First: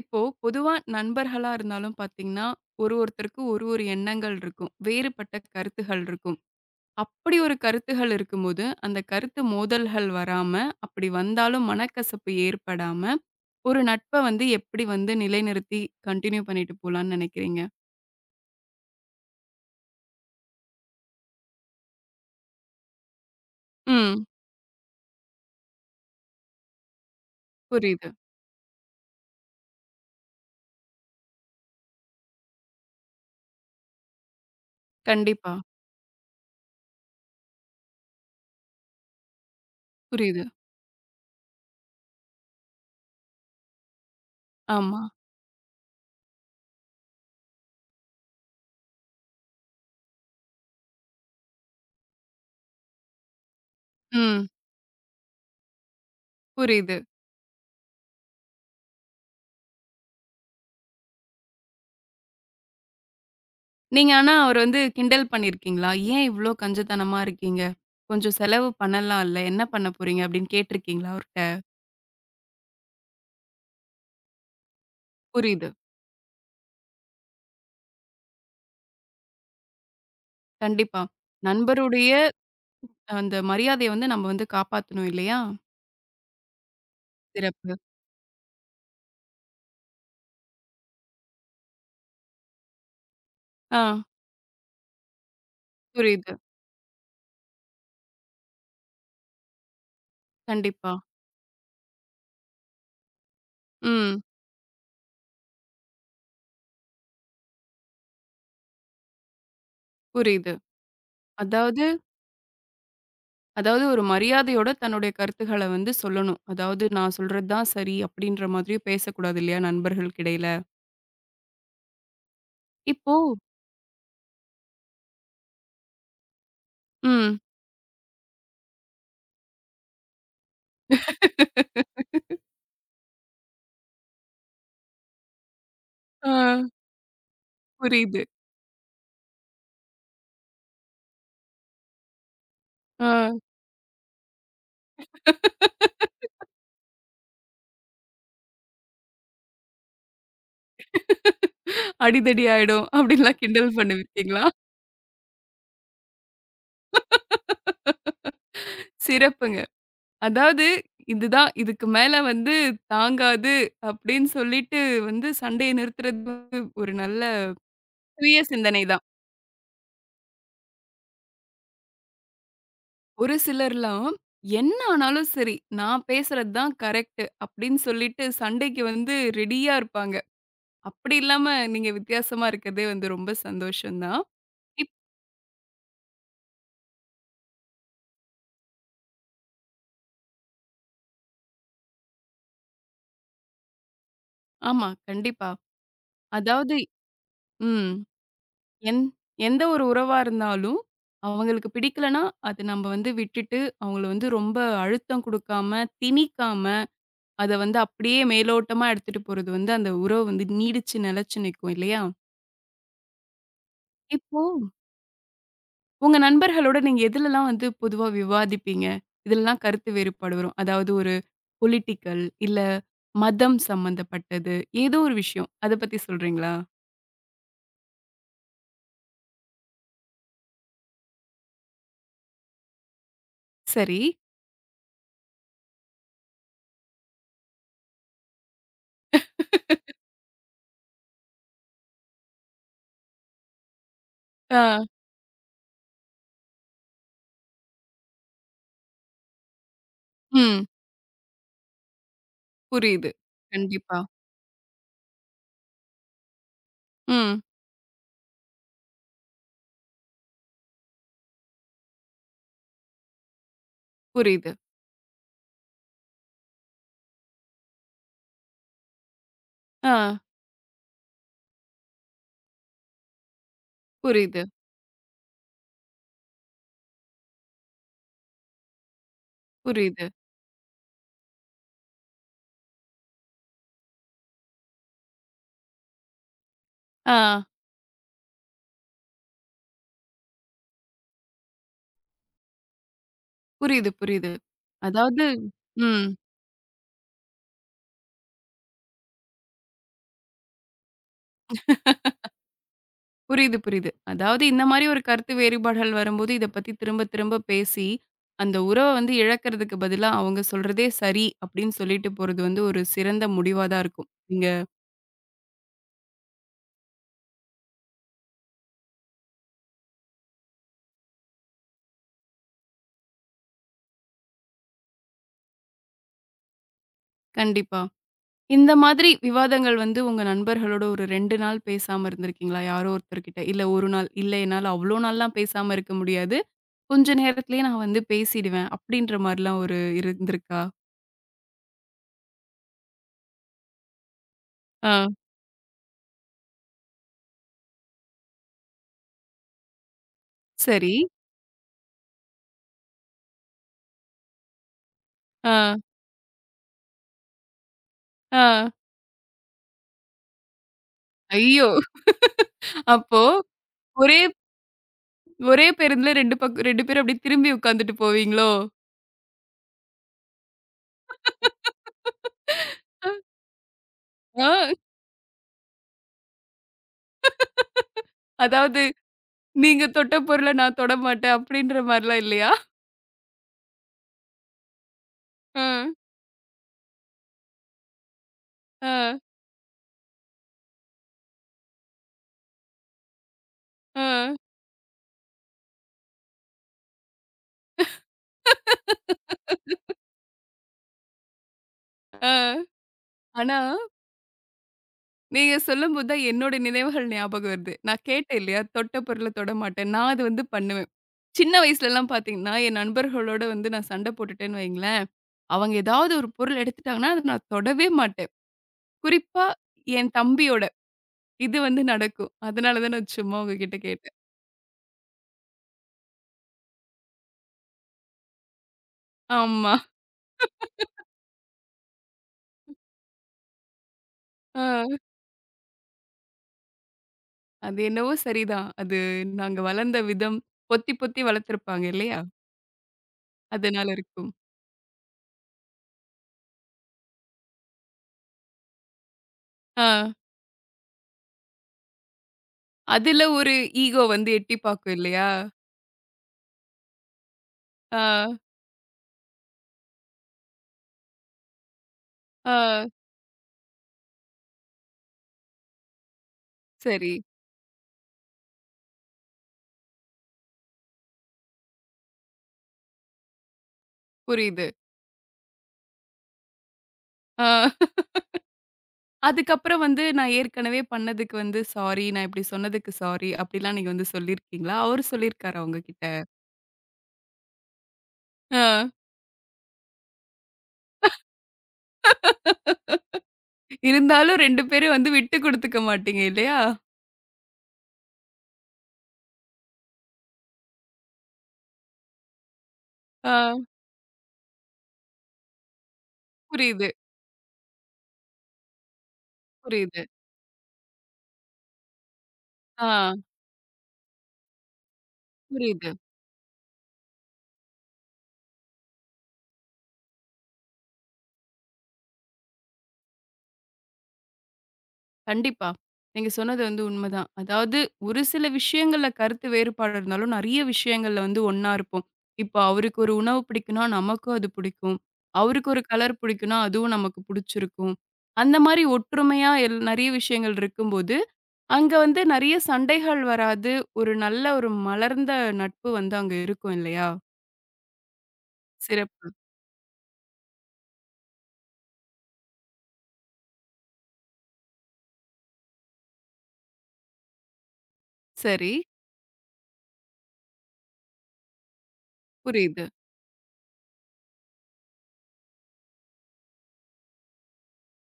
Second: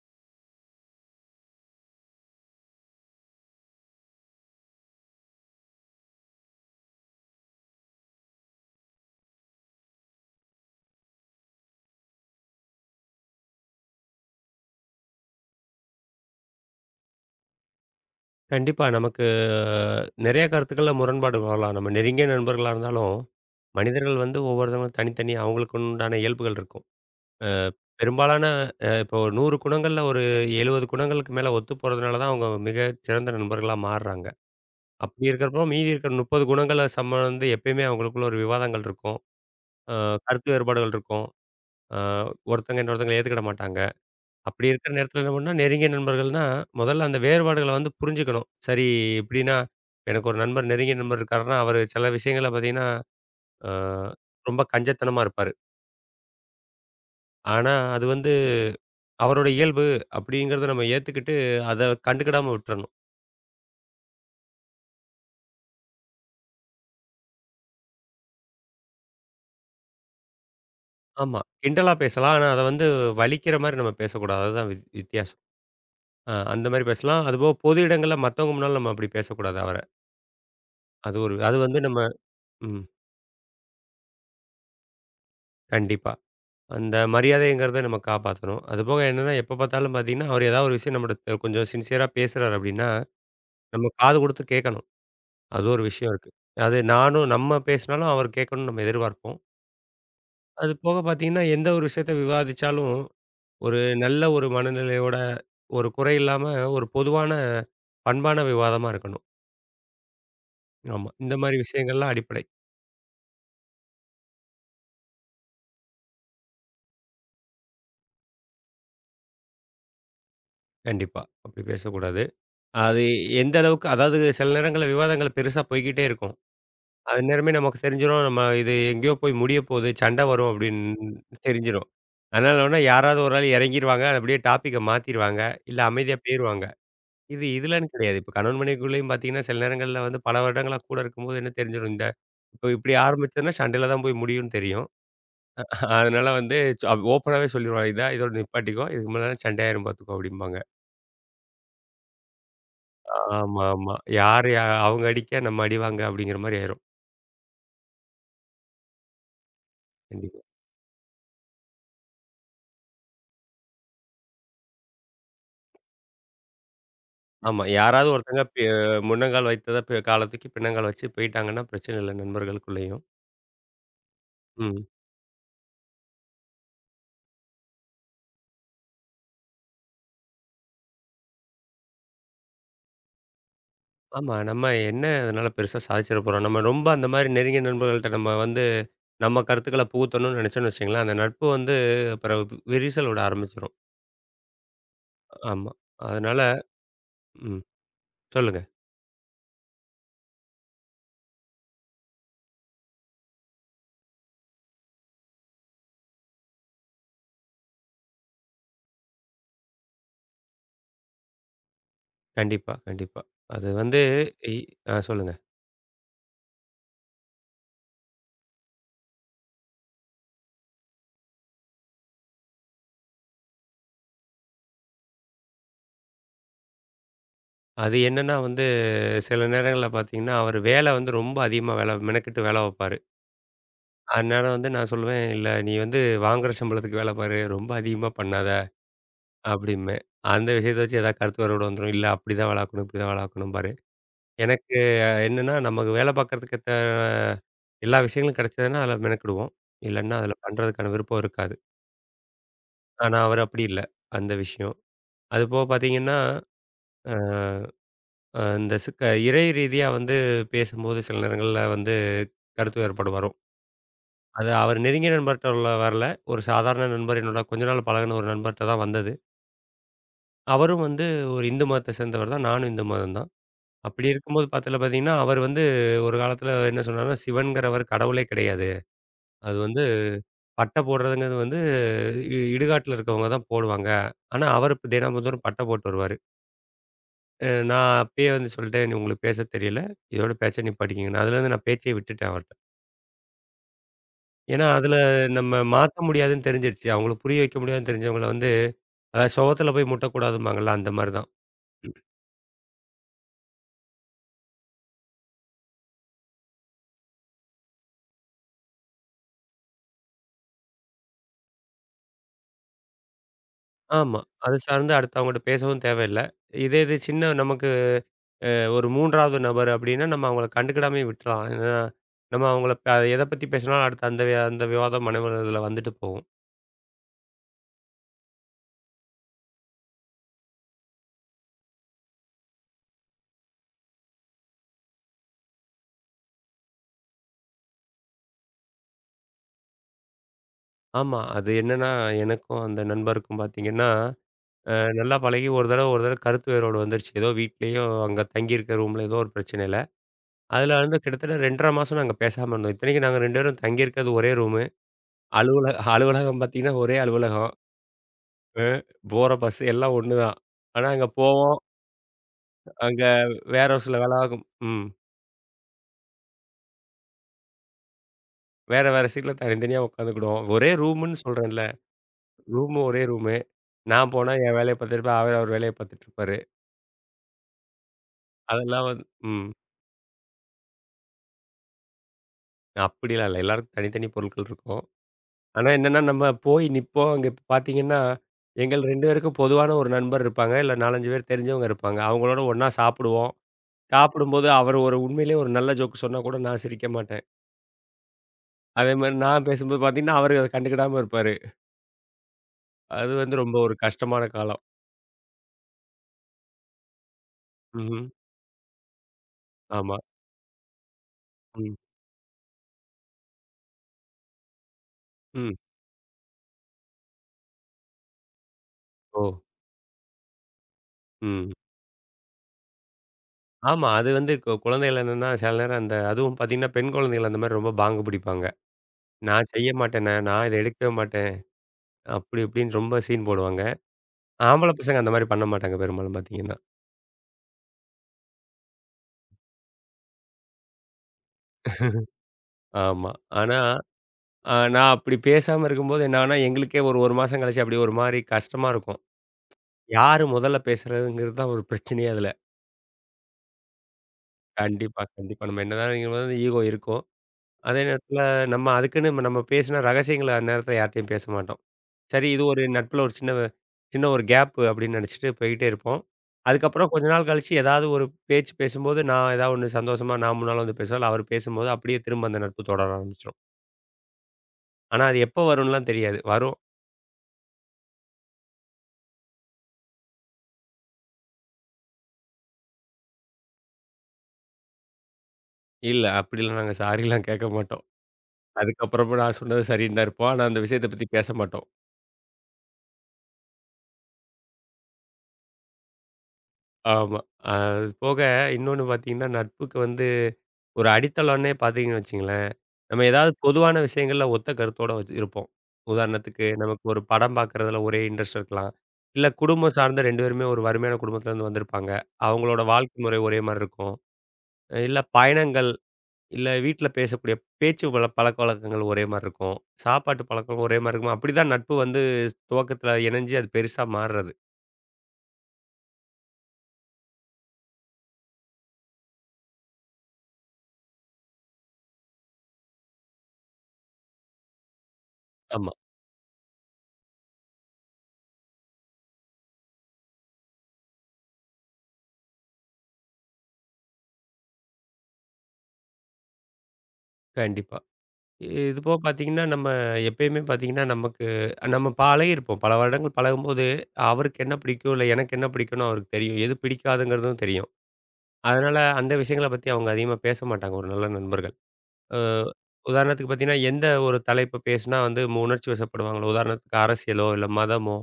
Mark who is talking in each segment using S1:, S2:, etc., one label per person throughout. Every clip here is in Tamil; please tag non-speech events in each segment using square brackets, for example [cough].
S1: இப்போ பொதுவா நண்பர்களா இருந்தாலும் பார்த்தீங்கன்னா, ஒருத்தருக்கு ஒரு ஒரு எண்ணங்கள் இருக்கும். வேறுபட்ட கருத்துகள் இருக்கும். அப்படி ஒரு கருத்துகள் இருக்கும்போது, அந்த கருத்து மோதல்கள் வராம, அப்படி வந்தாலும் மனக்கசப்பு ஏற்படாம, ஒரு நட்ப வந்து எப்படி வந்து நிலைநிறுத்தி கன்டின்யூ பண்ணிட்டு போலான்னு நினைக்கிறீங்க?
S2: கண்டிப்பா. நமக்கு நெறைய கருத்துக்கள்ல முரண்பாடுகள் வரலாம். நம்ம நெருங்கிய நண்பர்களா இருந்தாலும், மனிதர்கள்
S1: ம்.
S2: வந்து ஒவ்வொருத்தவங்களும் தனித்தனி அவங்களுக்கு உண்டான இயல்புகள் இருக்கும். அ
S1: புரியுது.
S2: பெரும்பாலான இப்போ 100 குணங்கள்ல ஒரு 70 குணங்களுக்கு மேல ஒத்து போறதுனால தான் அவங்க மிக சிறந்த நண்பர்களா மாறுறாங்க. அப்படி
S1: கண்டிப்பா.
S2: இருக்கிறப்போ மீதி இருக்கிற 30 குணங்கள சம்மந்து எப்பயுமே அவங்களுக்குள்ள ஒரு விவாதங்கள் இருக்கும். அ
S1: புரியுது.
S2: கருத்து வேறுபாடுகள் இருக்கும். அ ஒருத்தங்க இன்னொருத்தங்கள ஏத்துக்கிட மாட்டாங்க. அப்படி இருக்கிற
S1: ஆமா.
S2: நேரத்தில என்ன பண்ணணும்னா, நெருங்கிய நண்பர்கள்னா, முதல்ல அந்த வேறுபாடுகள வந்து புரிஞ்சுக்கணும். சரி இப்படின்னா, எனக்கு ஒரு நண்பர் நெருங்கிய நண்பர் இருக்காருன்னா, அவரு சில விஷயங்கள்ல பார்த்தீங்கன்னா, அ
S1: ம்.
S2: ரொம்ப கஞ்சத்தனமா இருப்பாரு.
S1: புரியுது.
S2: ஆனா, அது வந்து அவரோட இயல்பு அப்படிங்கிறத நம்ம ஏத்துக்கிட்டு, அத கண்டுக்கிடாம விட்டுறணும்.
S1: நீங்க ஆனா அவர வந்து கிண்டல் பண்ணியிருக்கீங்களா? "ஏன் இவ்ளோ கஞ்சத்தனமா இருக்கீங்க? கொஞ்சம் செலவு பண்ணலாம்ல. என்ன பண்ண போறீங்க?" அப்படின்னு கேட்டிருக்கீங்களா
S2: ஆமா.
S1: அவர்ட்ட?
S2: கிண்டலா பேசலாம். ஆனா, அத வந்து வலிக்கிற மாரி நம்ம பேசக்கூடாது. அதுதான் வித்தியாசம்.
S1: புரியுது.
S2: அந்த மாரி பேசலாம். அதுபோக பொது இடங்கள்ல மத்தவங்க முன்னால நம்ம அப்படி பேசக்கூடாது அவர.
S1: கண்டிப்பா.
S2: அது ஒரு அது வந்து நம்ம
S1: நண்பருடைய
S2: ம்.
S1: அந்த மரியாதைய வந்து நம்ம வந்து காப்பாத்தணும் இல்லையா?
S2: கண்டிப்பா. அந்த
S1: சிறப்பு.
S2: மரியாதைங்கிறத நம்ம காப்பாத்தணும். அதுபோக என்னன்னா, எப்ப பார்த்தாலும் பார்த்தீங்கன்னா, அவரு ஏதாவது ஒரு விஷயம் நம்மட்ட கொஞ்சம் சின்சியரா பேசுறாரு அப்டின்னா,
S1: ஆ.
S2: நம்ம காது குடுத்து கேட்கணும். அது ஒரு விஷயம் இருக்கு.
S1: புரியுது.
S2: அது நானும் நம்ம பேசினாலும் அவர் கேட்கணும்னு நம்ம எதிர்பார்ப்போம். அது
S1: கண்டிப்பா.
S2: போக பார்த்தீங்கன்னா, எந்த ஒரு விஷயத்த விவாதிச்சாலும், ஒரு
S1: ம்.
S2: நல்ல ஒரு மனநிலையோட, ஒரு குறை இல்லாம ஒரு பொதுவான பண்பான விவாதமா இருக்கணும்.
S1: புரியுது.
S2: ஆமா. இந்த மாரி
S1: அதாவது
S2: விஷயங்கள்லாம் அடிப்படை.
S1: அதாவது ஒரு மரியாதையோட தன்னுடைய கருத்துக்கள வந்து சொல்லணும். அதாவது நான் சொல்றது தான் சரி அப்படின்ற மாதிரி பேசக்கூடாது இல்லையா நண்பர்களுக்கு இடையில?
S2: கண்டிப்பா. அப்டி பேசக்கூடாது. அது
S1: இப்போ
S2: எந்த அளவுக்கு அதாவது சில நேரங்கள்ல விவாதங்கள் பெருசா போய்க்கிட்டே இருக்கும்.
S1: ம்.
S2: அந்நேரமே நமக்கு தெரிஞ்சிரும். நம்ம இது எங்கேயோ போய் முடிய போகுது. சண்டை வரும் அப்படின்னு தெரிஞ்சிரும். அதனால உடனே யாராவது ஒரு ஆள் இறங்கிருவாங்க. அது அப்படியே டாபிக்க மாத்திருவாங்க. இல்ல அமைதியா
S1: ஆ.
S2: போயிருவாங்க. இது இதுலன்னு கிடையாது.
S1: புரியுது.
S2: இப்ப கணவன் மனைவிக்குள்ளேயும் பார்த்தீங்கன்னா, சில நேரங்கள்ல வந்து பல வருடங்களா கூட இருக்கும்போது என்ன தெரிஞ்சிரும். இந்த இப்போ இப்படி
S1: ஆ.
S2: ஆரம்பிச்சதுன்னா சண்டையில தான் போய் முடியும்னு தெரியும். அதனால வந்து ச ஓப்பனாவே சொல்லிருவாங்க. இதான் இதோட நிப்பாட்டிக்கோ. இதுக்கு மேல சண்டையாயிரும் பார்த்துக்கோ அப்படிம்பாங்க.
S1: அடிதடி ஆயிடும் அப்படின்லாம் கிண்டல்
S2: ஆமாமா.
S1: பண்ணிருக்கீங்களா?
S2: யார் அவங்க அடிக்க நம்ம அடிவாங்க அப்படிங்கிற மாரி ஆயிரும்.
S1: சிறப்புங்க.
S2: கண்டிப்பா.
S1: அதாவது, இதுதான் இதுக்கு மேல வந்து தாங்காது அப்படின்னு சொல்லிட்டு வந்து சண்டைய நிறுத்துறது வந்து ஒரு நல்ல
S2: ஆமா. யாராவது
S1: தூய
S2: ஒருத்தங்க
S1: சிந்தனை தான்.
S2: முன்னங்கால் வைத்தத கால தூக்கி பின்னங்கால் வச்சு போயிட்டாங்கன்னா, பிரச்சனை இல்ல நண்பர்களுக்குள்ளேயும்.
S1: ஒரு சிலர்லாம் என்ன
S2: ம்.
S1: ஆனாலும் சரி, நான் பேசுறது தான் கரெக்ட் அப்படின்னு சொல்லிட்டு சண்டைக்கு வந்து ரெடியா இருப்பாங்க. அப்படி இல்லாம நீங்க வித்தியாசமா இருக்கிறதே வந்து ரொம்ப சந்தோஷம் தான்.
S2: ஆமா. நம்ம
S1: இப்
S2: என்ன அதனால பெருசா சாதிச்சிட போறோம்? நம்ம ரொம்ப அந்த மாரி நெருங்கிய நண்பர்கள்ட்ட நம்ம வந்து, நம்ம கருத்துக்கள புகுத்தணும்னு நினைச்சோம்னு வச்சுக்கங்களேன், அந்த நட்பு வந்து பிறகு விரிசல் விட ஆரம்பிச்சுரும்.
S1: ஆமா, கண்டிப்பா.
S2: ஆமா. அதனால
S1: அதாவது
S2: ம்.
S1: ம்.
S2: சொல்லுங்க.
S1: எந் எந்த ஒரு உறவா இருந்தாலும், அவங்களுக்கு பிடிக்கலன்னா, அது நம்ம வந்து விட்டுட்டு, அவங்கள வந்து ரொம்ப அழுத்தம் குடுக்காம, திணிக்காம, அத வந்து அப்படியே மேலோட்டமா எடுத்துட்டு போறது வந்து, அந்த உறவு வந்து நீடிச்சு நிலைச்சு நிக்கும் இல்லையா?
S2: கண்டிப்பா, கண்டிப்பா. அது வந்து
S1: இப்போ
S2: இ ஆ சொல்லுங்க.
S1: உங்க நண்பர்களோட நீங்க எதுலலாம் வந்து பொதுவா விவாதிப்பீங்க? இதுலலாம் கருத்து வேறுபாடு வரும். அதாவது ஒரு பொலிட்டிக்கல் இல்ல மதம் சம்மந்தப்பட்டது. ஏதோ ஒரு விஷயம். அத பத்தி சொல்றீங்களா?
S2: அது என்னன்னா வந்து, சில நேரங்கள்ல பார்த்தீங்கன்னா, அவரு வேல வந்து ரொம்ப அதிகமா வேல மெனக்கெட்டு வேல பார்ப்பாரு.
S1: சரி.
S2: அதனால வந்து நான் சொல்லுவேன், "இல்ல நீ வந்து வாங்குற சம்பளத்துக்கு வேலை பாரு. ரொம்ப அதிகமா பண்ணாத" அப்டிம்பேன்.
S1: [laughs]
S2: அந்த விஷயத்த வச்சு ஏதாவது கருத்து வேறுபாடு வந்துரும். "இல்ல அப்டிதான் வேலை ஆக்கணும், இப்டிதான் வேலை ஆக்கணும் பாரு."
S1: ஆ.
S2: எனக்கு என்னன்னா, நமக்கு வேலை பார்க்கறதுக்கு தேவ எல்லா விஷயங்களும் கிடைச்சதுன்னா, அதில மெனக்கிடுவோம். இல்லன்னா அதில
S1: ம்.
S2: பண்றதுக்கான விருப்பம் இருக்காது.
S1: புரியுது.
S2: ஆனா அவர் அப்டி இல்ல.
S1: கண்டிப்பா.
S2: அந்த விஷயம். அதுபோக பார்த்தீங்கன்னா, அ
S1: ம்.
S2: அ இந்த இறை ரீதியா வந்து பேசும்போது சில நேரங்கள்ல வந்து கருத்து வேறுபாடு வரும். அது
S1: புரியுது.
S2: அவர் நெருங்கிய நண்பர்ட்ட உள்ள வரல. ஒரு சாதாரண நண்பர் என்னோட கொஞ்ச நாள் பழகுன ஒரு நண்பர்ட்ட தான் வந்தது.
S1: ஆ.
S2: அவரும் வந்து ஒரு இந்து மதத்த சேர்ந்தவர் தான். நானும் இந்து மதம் தான். அப்படி
S1: புரியுது,
S2: இருக்கும்போது பாத்தீங்கன்னா, அவர் வந்து ஒரு காலத்துல என்ன சொன்னார்னா, சிவன்கிறவர் கடவுளே கிடையாது. அது வந்து
S1: புரியுது.
S2: பட்ட போடுறதுங்கிறது வந்து இடுகாட்டுல இருக்கவங்க தான் போடுவாங்க. ஆனா அவரு தினம்தோறும் பட்ட போட்டு வருவாரு.
S1: ஆ.
S2: நான் அப்பயே வந்து சொல்லிட்டேன், "நீ "உங்களுக்கு பேச தெரியல. இதோட பேச்ச நிப்பாட்டிக்கங்கன்னு." அதுலேருந்து நான் பேச்சே விட்டுட்டேன் அவர்ட்ட.
S1: புரியுது, புரியுது.
S2: ஏன்னா, அதுல
S1: அதாவது
S2: நம்ம மாத்த
S1: ம்.
S2: முடியாதுன்னு தெரிஞ்சிருச்சு. அவங்கள புரிய வைக்க முடியாதுன்னு தெரிஞ்சவங்கள வந்து சுவத்துல போய் முட்டக்கூடாதும்பாங்கல்ல, அந்த மாரி தான்.
S1: [laughs] புரியுது, புரியுது. அதாவது இந்த மாரி ஒரு கருத்து வேறுபாடுகள் வரும்போது, இத பத்தி திரும்ப திரும்ப பேசி, அந்த உறவ வந்து இழக்கிறதுக்கு பதிலா, அவங்க சொல்றதே சரி அப்படின்னு சொல்லிட்டு போறது வந்து ஒரு சிறந்த முடிவா தான் இருக்கும்.
S2: ஆமா.
S1: நீங்க
S2: அது சார்ந்து அடுத்து அவங்கட்ட பேசவும் தேவையில்ல. இதே இது சின்ன நமக்கு அ ஒரு 3வது நபர் அப்டின்னா, நம்ம அவங்கள கண்டுக்கிடாமயே விட்டுறலாம். ஏன்னா, நம்ம அவங்கள எத பத்தி பேசினாலும் அடுத்து அந்த அந்த விவாதம் மனவளவுல வந்துட்டு போகும்.
S1: கண்டிப்பா. இந்த மாதிரி விவாதங்கள் வந்து உங்க நண்பர்களோட ஒரு 2 நாள் பேசாம இருந்திருக்கீங்களா? யாரோ ஒருத்தர்கிட்ட. இல்ல 1 நாள், இல்ல என்னால அவ்ளோ நாள்லாம் பேசாம இருக்க முடியாது. கொஞ்ச நேரத்திலேயே நான் வந்து பேசிடுவேன். அப்படின்ற மாரிலாம் ஒரு இருந்திருக்கா?
S2: ஆமா. அது என்னன்னா, எனக்கும் அந்த நண்பருக்கும் பார்த்தீங்கன்னா, அ
S1: ஆ.
S2: நல்லா பழகி ஒரு தடவ கருத்து வேறுபாடு வந்துருச்சு. ஏதோ வீட்லயோ, அங்க தங்கியிருக்க ரூம்ல ஏதோ ஒரு பிரச்சனையில. அதுல
S1: சரி.
S2: வந்து கிட்டத்தட்ட 2 1/2 மாசம் நாங்க பேசாம இருந்தோம். இத்தனைக்கும் நாங்க 2 பேரும் தங்கியிருக்கிறது ஒரே ரூமு. அலுவல
S1: ஆ,
S2: அலுவலகம் பார்த்தீங்கன்னா, ஒரே அலுவலகம்.
S1: ஆ.
S2: அ போற பஸ் எல்லாம் ஒண்ணுதான். ஆனா அங்க போவோம்.
S1: ஐயோ!
S2: அங்க
S1: அப்போ
S2: வேற ஒரு சில வேல
S1: ஒரே
S2: ஆகும். ம்.
S1: ஒரே பேருந்துல 2 பேரும் அப்படியே திரும்பி உட்காந்துட்டு போவீங்களோ?
S2: வேற வேற சீட்ல தனித்தனியா உட்காந்துக்கிடுவோம். ஒரே ரூமுன்னு சொல்றேன்ல. ரூமு ஒரே ரூமு. நான் போனா
S1: ஆ,
S2: என் வேலைய பார்த்துட்டு இருப்பேன். அவர் அவர் வேலைய பார்த்துட்டு இருப்பாரு.
S1: அதாவது
S2: அதெல்லாம் வந்து ம்.
S1: நீங்க தொட்ட பொருள நான் தொடமாட்டேன் அப்படின்ற மாரிலாம் இல்லையா?
S2: அப்படிலாம் இல்ல. எல்லாருக்கும் தனித்தனி பொருட்கள் இருக்கும்.
S1: ஆ.
S2: ஆனா என்னன்னா நம்ம போய் நிப்போம். அங்க இப்ப பார்த்தீங்கன்னா, எங்கள்
S1: ஆ,
S2: 2 பேருக்கும் பொதுவான ஒரு நண்பர் இருப்பாங்க. இல்ல 4, 5 பேர் தெரிஞ்சவங்க இருப்பாங்க. அவங்களோட ஒண்ணா சாப்பிடுவோம்.
S1: ஆ,
S2: சாப்பிடும்போது அவர் ஒரு உண்மையிலேயே ஒரு நல்ல ஜோக் சொன்னா கூட நான் சிரிக்க மாட்டேன். அதே மாரி நான் பேசும்போது பார்த்தீங்கன்னா, அவரு அத கண்டுக்கிடாம இருப்பாரு.
S1: ஆ.
S2: அது வந்து ரொம்ப
S1: ஆனா,
S2: ஒரு கஷ்டமான காலம்.
S1: நீங்க சொல்லும்போது தான் என்னோட நினைவுகள் ஞாபகம் வருது. நான்
S2: ம்ஹ்ம்.
S1: கேட்டேன் இல்லையா? தொட்ட பொருள தொடமாட்டேன்.
S2: ஆமா.
S1: நான் அது வந்து பண்ணுவேன். சின்ன
S2: ம்.
S1: வயசுலலாம் பார்த்தீங்கன்னா, என் நண்பர்களோட வந்து நான் சண்டை போட்டுட்டேன்னு வைங்களேன்,
S2: ம்.
S1: அவங்க ஏதாவது ஒரு பொருள் எடுத்துட்டாங்கன்னா, அத நான் தொடவே மாட்டேன்.
S2: ஓ!
S1: குறிப்பா என் தம்பியோட
S2: ம்.
S1: இது வந்து நடக்கும். அதனால தான் நான் சும்மா உங்ககிட்ட
S2: ஆமா. அது
S1: கேட்டேன்.
S2: வந்து குழந்தைகள் என்னன்னா, சில நேரம் அந்த அதுவும் பார்த்தீங்கன்னா, பெண் குழந்தைகள் அந்த மாரி ரொம்ப பாங்கு பிடிப்பாங்க. "நான் செய்ய
S1: ஆமா.
S2: மாட்டேனே, நான் இத எடுக்கவே மாட்டேன்." அப்படி இப்படின்னு ரொம்ப சீன் போடுவாங்க.
S1: ஆ.
S2: ஆம்பள பசங்க அந்த மாரி பண்ண மாட்டாங்க பெரும்பாலும் பார்த்தீங்கன்னா.
S1: அது என்னவோ சரிதான். அது நாங்க வளர்ந்த விதம் பொத்தி பொத்தி வளர்த்துருப்பாங்க இல்லையா?
S2: ஆமா. ஆனா,
S1: அதனால இருக்கும்.
S2: நான் அப்படி பேசாம இருக்கும்போது என்ன ஆகும்னா, எங்களுக்கே ஒரு 1 மாசம் கழிச்சு அப்படியே ஒரு மாரி கஷ்டமா இருக்கும்.
S1: ஆ.
S2: யாரு முதல்ல பேசுறதுங்கிறது தான் ஒரு பிரச்சனையே அதுல.
S1: அதுல ஒரு ஈகோ வந்து எட்டி பாக்கும்
S2: கண்டிப்பா,
S1: இல்லையா?
S2: கண்டிப்பா. நம்ம என்னதான் [unintelligible] ஈகோ இருக்கும். அதே
S1: ஆ,
S2: நேரத்தில நம்ம அதுக்குன்னு நம்ம பேசின ரகசியங்கள அந்நேரத்தில யார்ட்டயும் பேச மாட்டோம். சரி இது
S1: ஆ.
S2: ஒரு நட்புல ஒரு சின்ன சின்ன ஒரு கேப் அப்படின்னு நினைச்சுட்டு போயிட்டே இருப்போம். அதுக்கப்புறம் கொஞ்ச
S1: சரி.
S2: நாள் கழிச்சு ஏதாவது ஒரு பேச்சு பேசும்போது, நான் ஏதாவது ஒண்ணு சந்தோஷமா நான் முன்னால வந்து பேசுவேன். இல்ல அவர் பேசும்போது அப்படியே திரும்ப அந்த நட்பு தொடர ஆரம்பிச்சுரும்.
S1: புரியுது.
S2: ஆனா அது எப்ப வரும்லாம் தெரியாது. வரும்.
S1: ஆ. அதுக்கப்புறம் வந்து நான் ஏற்கனவே பண்ணதுக்கு வந்து சாரி. நான் இப்படி சொன்னதுக்கு சாரி. அப்படிலாம் நீங்க வந்து சொல்லியிருக்கீங்களா? அவரு சொல்லியிருக்காரா
S2: இல்ல
S1: உங்ககிட்ட?
S2: அப்படிலாம் நாங்க சாரிலாம் கேட்க மாட்டோம்.
S1: ஆ.
S2: அதுக்கப்புறமும் நான் சொன்னது சரின்னு தான் இருப்போம். ஆனா அந்த விஷயத்த பத்தி பேச மாட்டோம்.
S1: இருந்தாலும் 2 பேரும் வந்து விட்டு குடுத்துக்க மாட்டீங்க இல்லையா?
S2: ஆமா. அது போக இன்னொன்னு பார்த்தீங்கன்னா, நட்புக்கு வந்து ஒரு அடித்தளம்னே பார்த்தீங்கன்னு வச்சுங்களேன், நம்ம ஏதாவது
S1: ஆ.
S2: பொதுவான விஷயங்கள்ல ஒத்த கருத்தோட வச்சு இருப்போம். உதாரணத்துக்கு நமக்கு
S1: புரியுது,
S2: ஒரு படம் பார்க்குறதுல ஒரே இன்ட்ரெஸ்ட் இருக்கலாம். இல்ல குடும்பம் சார்ந்த
S1: புரியுது.
S2: 2 பேருமே ஒரு வறுமையான குடும்பத்திலேருந்து வந்திருப்பாங்க. அவங்களோட வாழ்க்கை
S1: ஆ,
S2: முறை ஒரே மாரி இருக்கும். இல்ல பயணங்கள்,
S1: புரியுது.
S2: இல்ல வீட்ல பேசக்கூடிய பேச்சு வழ பழக்கவழக்கங்கள் ஒரே மாரி இருக்கும். சாப்பாட்டு பழக்கம் ஒரே மாரி இருக்கும். அப்படிதான் நட்பு வந்து துவக்கத்தில இணஞ்சு அது பெருசா மாறுறது.
S1: கண்டிப்பா. நீங்க சொன்னது வந்து உண்மதான். அதாவது ஒரு சில விஷயங்கள்ல கருத்து வேறுபாடு இருந்தாலும், நெறைய விஷயங்கள்ல வந்து ஒண்ணா இருப்போம். இப்போ அவருக்கு ஒரு உணவு பிடிக்கும்னா, நமக்கும் அது பிடிக்கும். அவருக்கு
S2: ஆமா,
S1: ஒரு கலர் பிடிக்கும்னா, அதுவும் நமக்கு பிடிச்சிருக்கும். அந்த மாரி ஒற்றுமையா நெறைய விஷயங்கள் இருக்கும்போது, அங்க வந்து நெறைய சண்டைகள் வராது. ஒரு நல்ல ஒரு மலர்ந்த நட்பு வந்து அங்க இருக்கும் இல்லையா?
S2: கண்டிப்பா. இது போக
S1: சிறப்பு.
S2: பார்த்தீங்கன்னா, நம்ம எப்பயுமே பார்த்தீங்கன்னா, நமக்கு நம்ம பழகியிருப்போம். பல வருடங்கள் பழகும்போது, அவருக்கு என்ன பிடிக்கும், இல்ல எனக்கு என்ன பிடிக்கும்னு அவருக்கு தெரியும். எது பிடிக்காதுங்கிறதும் தெரியும்.
S1: சரி.
S2: அதனால அந்த விஷயங்கள பத்தி அவங்க அதிகமா பேச மாட்டாங்க, ஒரு நல்ல நண்பர்கள். அ
S1: புரியுது.
S2: உதாரணத்துக்கு பார்த்தீங்கன்னா, எந்த ஒரு தலைப்ப பேசுனா வந்து உணர்ச்சி வசப்படுவாங்களோ, உதாரணத்துக்கு அரசியலோ, இல்ல மதமோ,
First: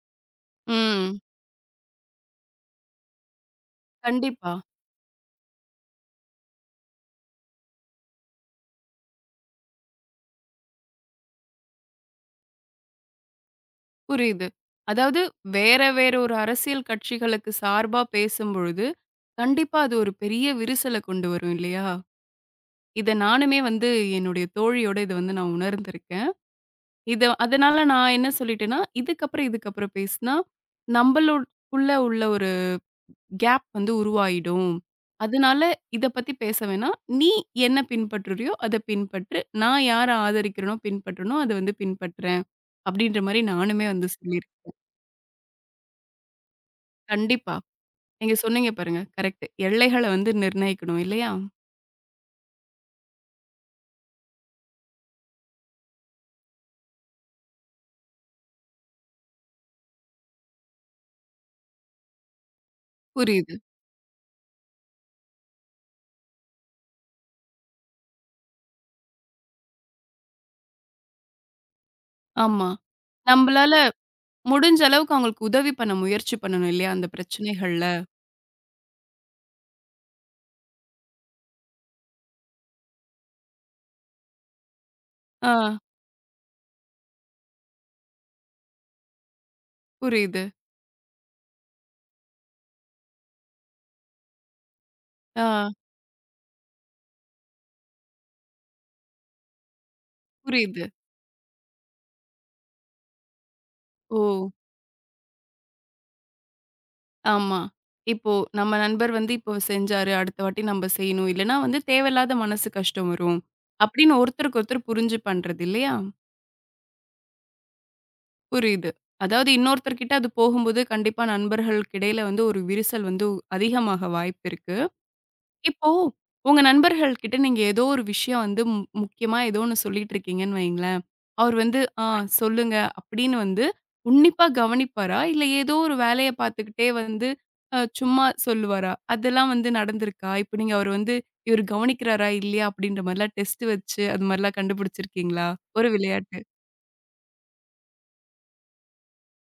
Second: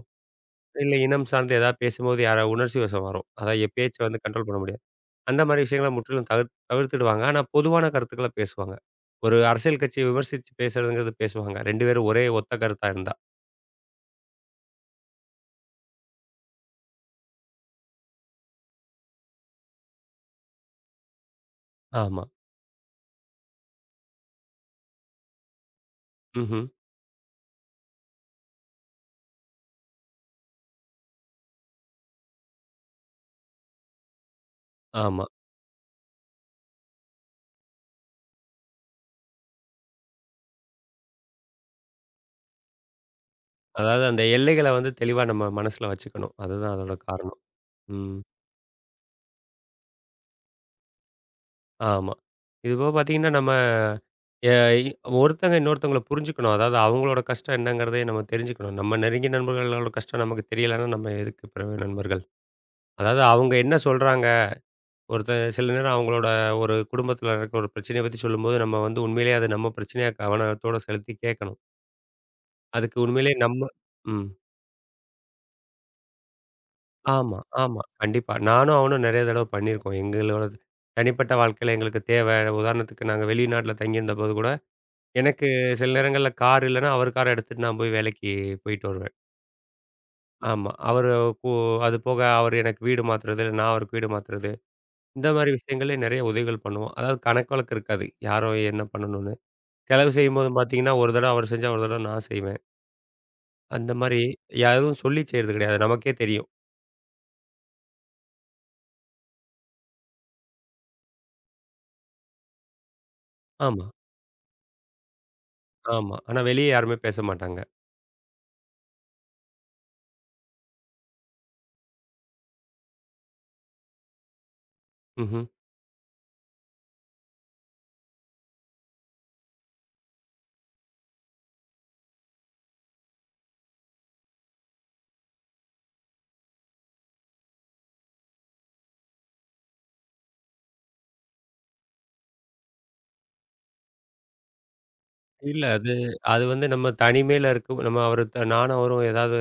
S2: இல்ல
S1: ம்.
S2: இனம் சார்ந்து ஏதாவது பேசும்போது யாரா உணர்ச்சி வசம் வரும். அதான் என் பேச்ச வந்து கண்ட்ரோல்
S1: கண்டிப்பா.
S2: பண்ண முடியாது. அந்த மாரி விஷயங்கள முற்றிலும் தவிர்த்துடுவாங்க. ஆனா, பொதுவான கருத்துக்கள பேசுவாங்க. ஒரு அரசியல் கட்சிய விமர்சிச்சு பேசுறதுங்கிறது பேசுவாங்க. 2 பேரும் ஒரே ஒத்த கருத்தா இருந்தா.
S1: புரியுது. அதாவது வேற வேற ஒரு அரசியல் கட்சிகளுக்கு சார்பா பேசும்பொழுது, கண்டிப்பா அது ஒரு பெரிய விரிசல கொண்டு வரும் இல்லையா?
S2: ஆமா.
S1: இத நானுமே வந்து என்னுடைய தோழியோட இத வந்து நான் உணர்ந்திருக்கேன்.
S2: ம்ஹ்ம்.
S1: இத அதனால நான் என்ன சொல்லிட்டேன்னா, இதுக்கப்புறம் இதுக்கப்புறம் பேசுனா, நம்மளுக்குள்ள உள்ள ஒரு கேப் வந்து உருவாயிடும்.
S2: ஆமா.
S1: அதனால இத பத்தி பேச வேணாம். நீ என்ன பின்பற்றுறியோ அத பின்பற்று. நான் யார ஆதரிக்கிறேனோ, பின்பற்றனோ அத வந்து பின்பற்றுறேன். அப்படின்ற மாரி நானுமே
S2: அதாவது
S1: வந்து
S2: அந்த
S1: சொல்லியிருக்கேன்.
S2: எல்லைகள வந்து தெளிவா நம்ம மனசுல வச்சுக்கணும். அதுதான் அதோட காரணம்.
S1: கண்டிப்பா.
S2: ம்.
S1: நீங்க சொன்னீங்க பாருங்க. கரெக்ட். எல்லைகள வந்து நிர்ணயிக்கணும் இல்லையா?
S2: ஆமா. இதுபோக பார்த்தீங்கன்னா, நம்ம எ இ ஒருத்தங்க இன்னொருத்தவங்கள புரிஞ்சுக்கணும். அதாவது அவங்களோட கஷ்டம் என்னங்கிறதே நம்ம தெரிஞ்சுக்கணும். நம்ம நெருங்கிய நண்பர்களோட கஷ்டம் நமக்கு தெரியலன்னா, நம்ம எதுக்கு பிறகு நண்பர்கள்? அதாவது
S1: புரியுது.
S2: அவங்க என்ன சொல்றாங்க? ஒருத்தன் சில நேரம் அவங்களோட ஒரு குடும்பத்தில நடக்கிற ஒரு பிரச்சனைய பத்தி சொல்லும்போது, நம்ம வந்து உண்மையிலேயே அது நம்ம பிரச்சனையா கவனத்தோட செலுத்தி கேட்கணும்.
S1: ஆமா.
S2: அதுக்கு உண்மையிலேயே நம்ம
S1: நம்பளால
S2: ம்.
S1: முடிஞ்ச அளவுக்கு அவங்களுக்கு உதவி பண்ண முயற்சி பண்ணணும் இல்லையா? அந்த
S2: ஆமா, ஆமா.
S1: பிரச்சனைகள்ல.
S2: கண்டிப்பா. நானும் அவனும் நெறைய தடவ பண்ணியிருக்கோம். எங்களோட தனிப்பட்ட வாழ்க்கையில எங்களுக்கு தேவ. உதாரணத்துக்கு நாங்க வெளிநாட்ல தங்கியிருந்தபோது கூட, எனக்கு
S1: ஆ.
S2: சில நேரங்கள்ல கார் இல்லன்னா, அவர் கார எடுத்துட்டு நான் போய் வேலைக்கு போயிட்டு வருவேன்.
S1: புரியுது.
S2: ஆமா. அவரு கு அது போக அவர் எனக்கு வீடு மாத்துறது, இல்ல நான் அவருக்கு வீடு மாத்துறது. இந்த மாரி
S1: ஆ.
S2: விஷயங்கள்ல நெறைய உதவிகள் பண்ணுவோம். அதாவது கணக்கு வழக்கு இருக்காது. யாரோ என்ன பண்ணணும்னு. செலவு செய்யும்போது
S1: புரியுது.
S2: பார்த்தீங்கன்னா, ஒரு தடவ அவர் செஞ்சா, ஒரு தடவ நான் செய்வேன். அந்த மாரி
S1: ஓ!
S2: யாரும் சொல்லி செய்றது கிடையாது. நமக்கே தெரியும்.
S1: ஆமா. இப்போ நம்ம நண்பர் வந்து இப்போ செஞ்சாரு, அடுத்த வாட்டி நம்ப செய்யணும். இல்லன்னா வந்து தேவையில்லாத மனசு கஷ்டம் வரும்.
S2: ஆமா,
S1: அப்படின்னு ஒருத்தருக்கு ஒருத்தர் புரிஞ்சு பண்றது இல்லையா?
S2: ஆமா. ஆனா வெளிய யாருமே பேச மாட்டாங்க.
S1: புரியுது. அதாவது இன்னொருத்தர் கிட்ட அது போகும்போது கண்டிப்பா நண்பர்களுக்கு இடையில வந்து ஒரு விரிசல் வந்து அதிகமாக வாய்ப்பு இருக்கு.
S2: ம்ஹ்ம்.
S1: இப்போ உங்க நண்பர்கள் கிட்ட நீங்க ஏதோ ஒரு விஷயம் வந்து முக்கியமா ஏதோ ஒண்ணு சொல்லிட்டு இருக்கீங்கன்னு வையுங்களேன். அவர் வந்து, "ஆ சொல்லுங்க" அப்படின்னு வந்து உன்னிப்பா கவனிப்பாரா? இல்ல ஏதோ ஒரு வேலைய பார்த்துக்கிட்டே வந்து அ சும்மா சொல்லுவாரா? அதெல்லாம் வந்து நடந்திருக்கா? இப்ப நீங்க அவர் வந்து இவர் கவனிக்கிறாரா? இல்லையா? அப்படின்ற மாரிலாம் டெஸ்ட் வச்சு அது மாரிலாம் கண்டுபிடிச்சிருக்கீங்களா?
S2: இல்ல
S1: ஒரு
S2: அது
S1: விளையாட்டு.
S2: அது வந்து நம்ம தனிமையில இருக்கும். நம்ம அவரு த நானும் அவரும் ஏதாவது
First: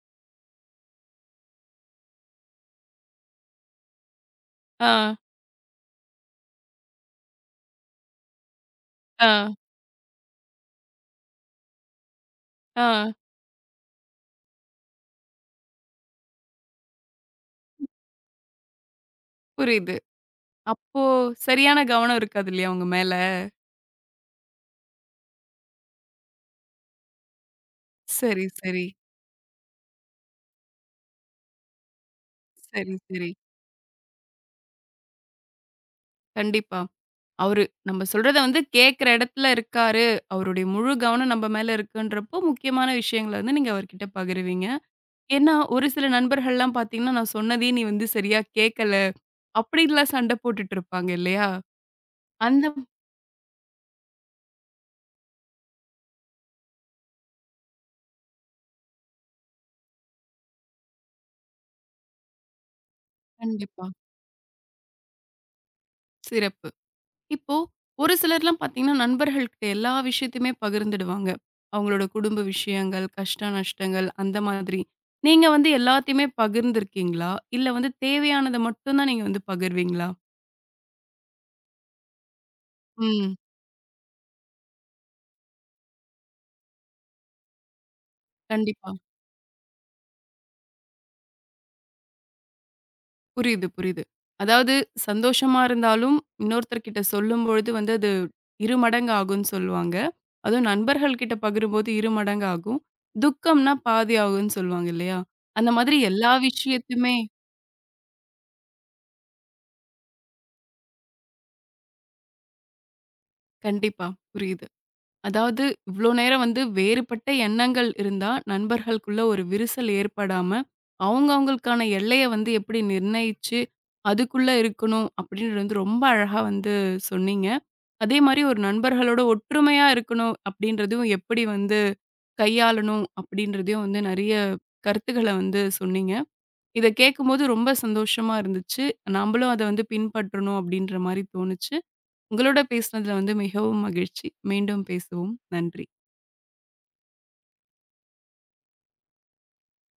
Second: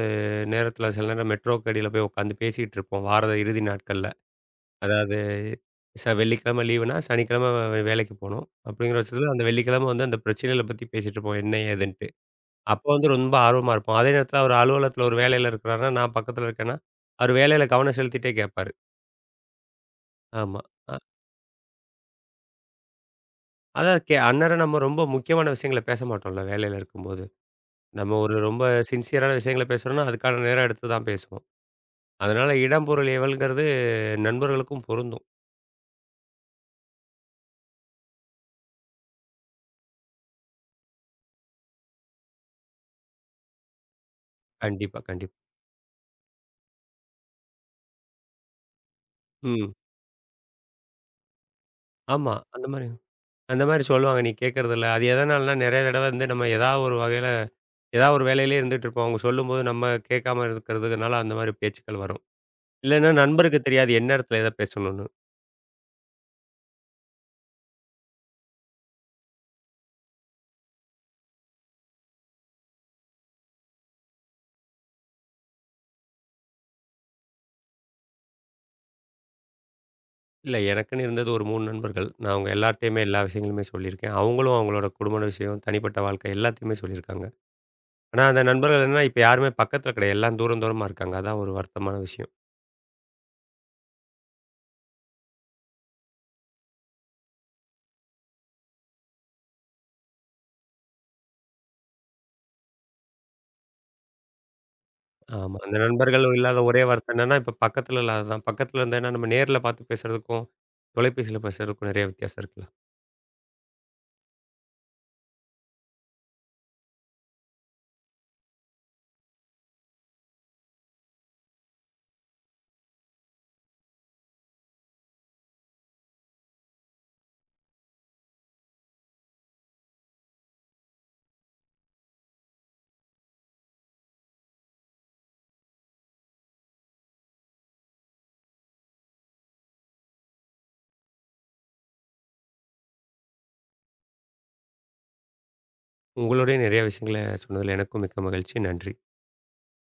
S2: நேரத்தில சில நேரம் மெட்ரோக்கு அடியில போய் உட்காந்து பேசிட்டு இருப்போம். வார இறுதி நாட்கள்ல.
S1: ஆ,
S2: அதாவது வெள்ளிக்கிழமை லீவுனா, சனிக்கிழமை வேலைக்கு போணும். அப்படிங்கிற
S1: ஆ,
S2: பட்சத்தில அந்த வெள்ளிக்கிழமை வந்து அந்த பிரச்சனைகள பத்தி பேசிட்டு இருப்போம். என்ன ஏதுன்னு. அப்ப
S1: ஆ.
S2: வந்து ரொம்ப ஆர்வமா இருப்போம். அதே நேரத்தில அவரு அலுவலகத்தில ஒரு வேலையில இருக்கிறாருன்னா, நான் பக்கத்தில இருக்கேன்னா, அவரு வேலையில கவனம் செலுத்திட்டே கேட்பாரு.
S1: புரியுது.
S2: ஆமா. அ
S1: அப்போ சரியான கவனம் இருக்காது இல்லையா உங்க மேல?
S2: அதான் அந்நேரம் நம்ம ரொம்ப முக்கியமான விஷயங்கள பேச மாட்டோம்ல, வேலையில இருக்கும்போது. நம்ம ஒரு
S1: சரி,
S2: ரொம்ப
S1: சரி.
S2: சின்சியரான விஷயங்கள பேசுறோம்னா, அதுக்கான நேரம் எடுத்து தான் பேசுவோம். அதனால இடம்,
S1: சரி,
S2: பொருள்,
S1: சரி.
S2: ஏவல்ங்கிறது நண்பர்களுக்கும் பொருந்தும்.
S1: கண்டிப்பா. அவரு நம்ம சொல்றத வந்து கேட்கிற இடத்துல இருக்காரு. அவருடைய முழு கவனம் நம்ம மேல இருக்குன்றப்போ, முக்கியமான விஷயங்கள வந்து நீங்க அவர்கிட்ட பகிருவீங்க.
S2: கண்டிப்பா, கண்டிப்பா.
S1: ஏன்னா, ஒரு சில நண்பர்கள்லாம் பார்த்தீங்கன்னா, நான் சொன்னதையே நீ வந்து சரியா கேட்கல,
S2: ம்.
S1: அப்படின்லாம் சண்ட போட்டுட்டு இருப்பாங்க இல்லையா?
S2: ஆமா. அந்த
S1: அந்த
S2: மாரி அந்த மாரி சொல்லுவாங்க. நீ கேட்கறதில்ல. அது எதனாலனா நெறைய தடவ வந்து நம்ம ஏதாவது ஒரு வகையில ஏதாவது ஒரு வேலையிலேயே இருந்துட்டு இருப்போம். அவங்க சொல்லும்போது நம்ம கேட்காம இருக்கிறதுனால அந்த மாரி பேச்சுக்கள் வரும். இல்லன்னா நண்பருக்கு
S1: கண்டிப்பா.
S2: தெரியாது எந்த இடத்துல எத பேசணும்னு.
S1: சிறப்பு. இப்போ ஒரு சிலர்லாம் பார்த்தீங்கன்னா, நண்பர்கள்கிட்ட எல்லா விஷயத்தையுமே பகிர்ந்துடுவாங்க. அவங்களோட குடும்ப விஷயங்கள், கஷ்ட நஷ்டங்கள் அந்த மாதிரி. நீங்க வந்து எல்லாத்தையுமே பகிர்ந்திருக்கீங்களா? இல்ல வந்து தேவையானத மட்டும் தான் நீங்க வந்து பகிர்வீங்களா?
S2: இல்ல எனக்குன்னு இருந்தது ஒரு 3 நண்பர்கள். நான் அவங்க எல்லார்ட்டயுமே எல்லா
S1: ம்.
S2: விஷயங்களுமே சொல்லியிருக்கேன். அவங்களும் அவங்களோட குடும்ப விஷயம், தனிப்பட்ட வாழ்க்கை எல்லாத்தையுமே சொல்லியிருக்காங்க. ஆனா அந்த நண்பர்கள்
S1: கண்டிப்பா.
S2: என்னன்னா, இப்ப யாருமே பக்கத்துல கிடையாது. எல்லாம் தூரமா இருக்காங்க. அதான் ஒரு வருத்தமான விஷயம்.
S1: புரியுது, புரியுது. அதாவது சந்தோஷமா இருந்தாலும், இன்னொருத்தர்கிட்ட சொல்லும்பொழுது வந்து அது 2 மடங்கு ஆகும்ன்னு சொல்லுவாங்க. அதுவும் நண்பர்கள் கிட்ட பகிரும்போது 2 மடங்கு ஆகும். துக்கம்னா பாதி ஆகும்ன்னு சொல்லுவாங்க இல்லையா?
S2: ஆமா.
S1: அந்த
S2: அந்த
S1: மாதிரி
S2: நண்பர்கள்
S1: எல்லா
S2: இல்லாத ஒரே வருத்தம்
S1: விஷயத்தையுமே
S2: என்னன்னா, இப்ப பக்கத்துல இல்லாததான். பக்கத்துல இருந்தேன்னா நம்ம நேர்ல பார்த்து பேசுறதுக்கும், தொலைபேசியில பேசுறதுக்கும் நெறைய வித்தியாசம் இருக்குல்ல.
S1: கண்டிப்பா, புரியுது. அதாவது இவ்ளோ நேரம் வந்து வேறுபட்ட எண்ணங்கள் இருந்தா, நண்பர்களுக்குள்ள ஒரு விரிசல் ஏற்படாம, அவங்கவங்களுக்கான எல்லைய வந்து எப்படி நிர்ணயிச்சு அதுக்குள்ள இருக்கணும் அப்படின்றது வந்து ரொம்ப அழகா வந்து சொன்னீங்க. அதே மாரி ஒரு நண்பர்களோட ஒற்றுமையா இருக்கணும் அப்படின்றதையும் எப்படி வந்து கையாளணும் அப்படின்றதையும் வந்து நெறைய கருத்துக்கள வந்து சொன்னீங்க. இத கேட்கும்போது ரொம்ப சந்தோஷமா இருந்துச்சு. நம்மளும் அத வந்து பின்பற்றணும் அப்படின்ற மாரி தோணுச்சு. உங்களோட பேசினதுல வந்து மிகவும் மகிழ்ச்சி. மீண்டும் பேசுவோம். நன்றி.
S2: உங்களுடைய நெறைய விஷயங்கள சொன்னதுல எனக்கும் மிக்க மகிழ்ச்சி. நன்றி.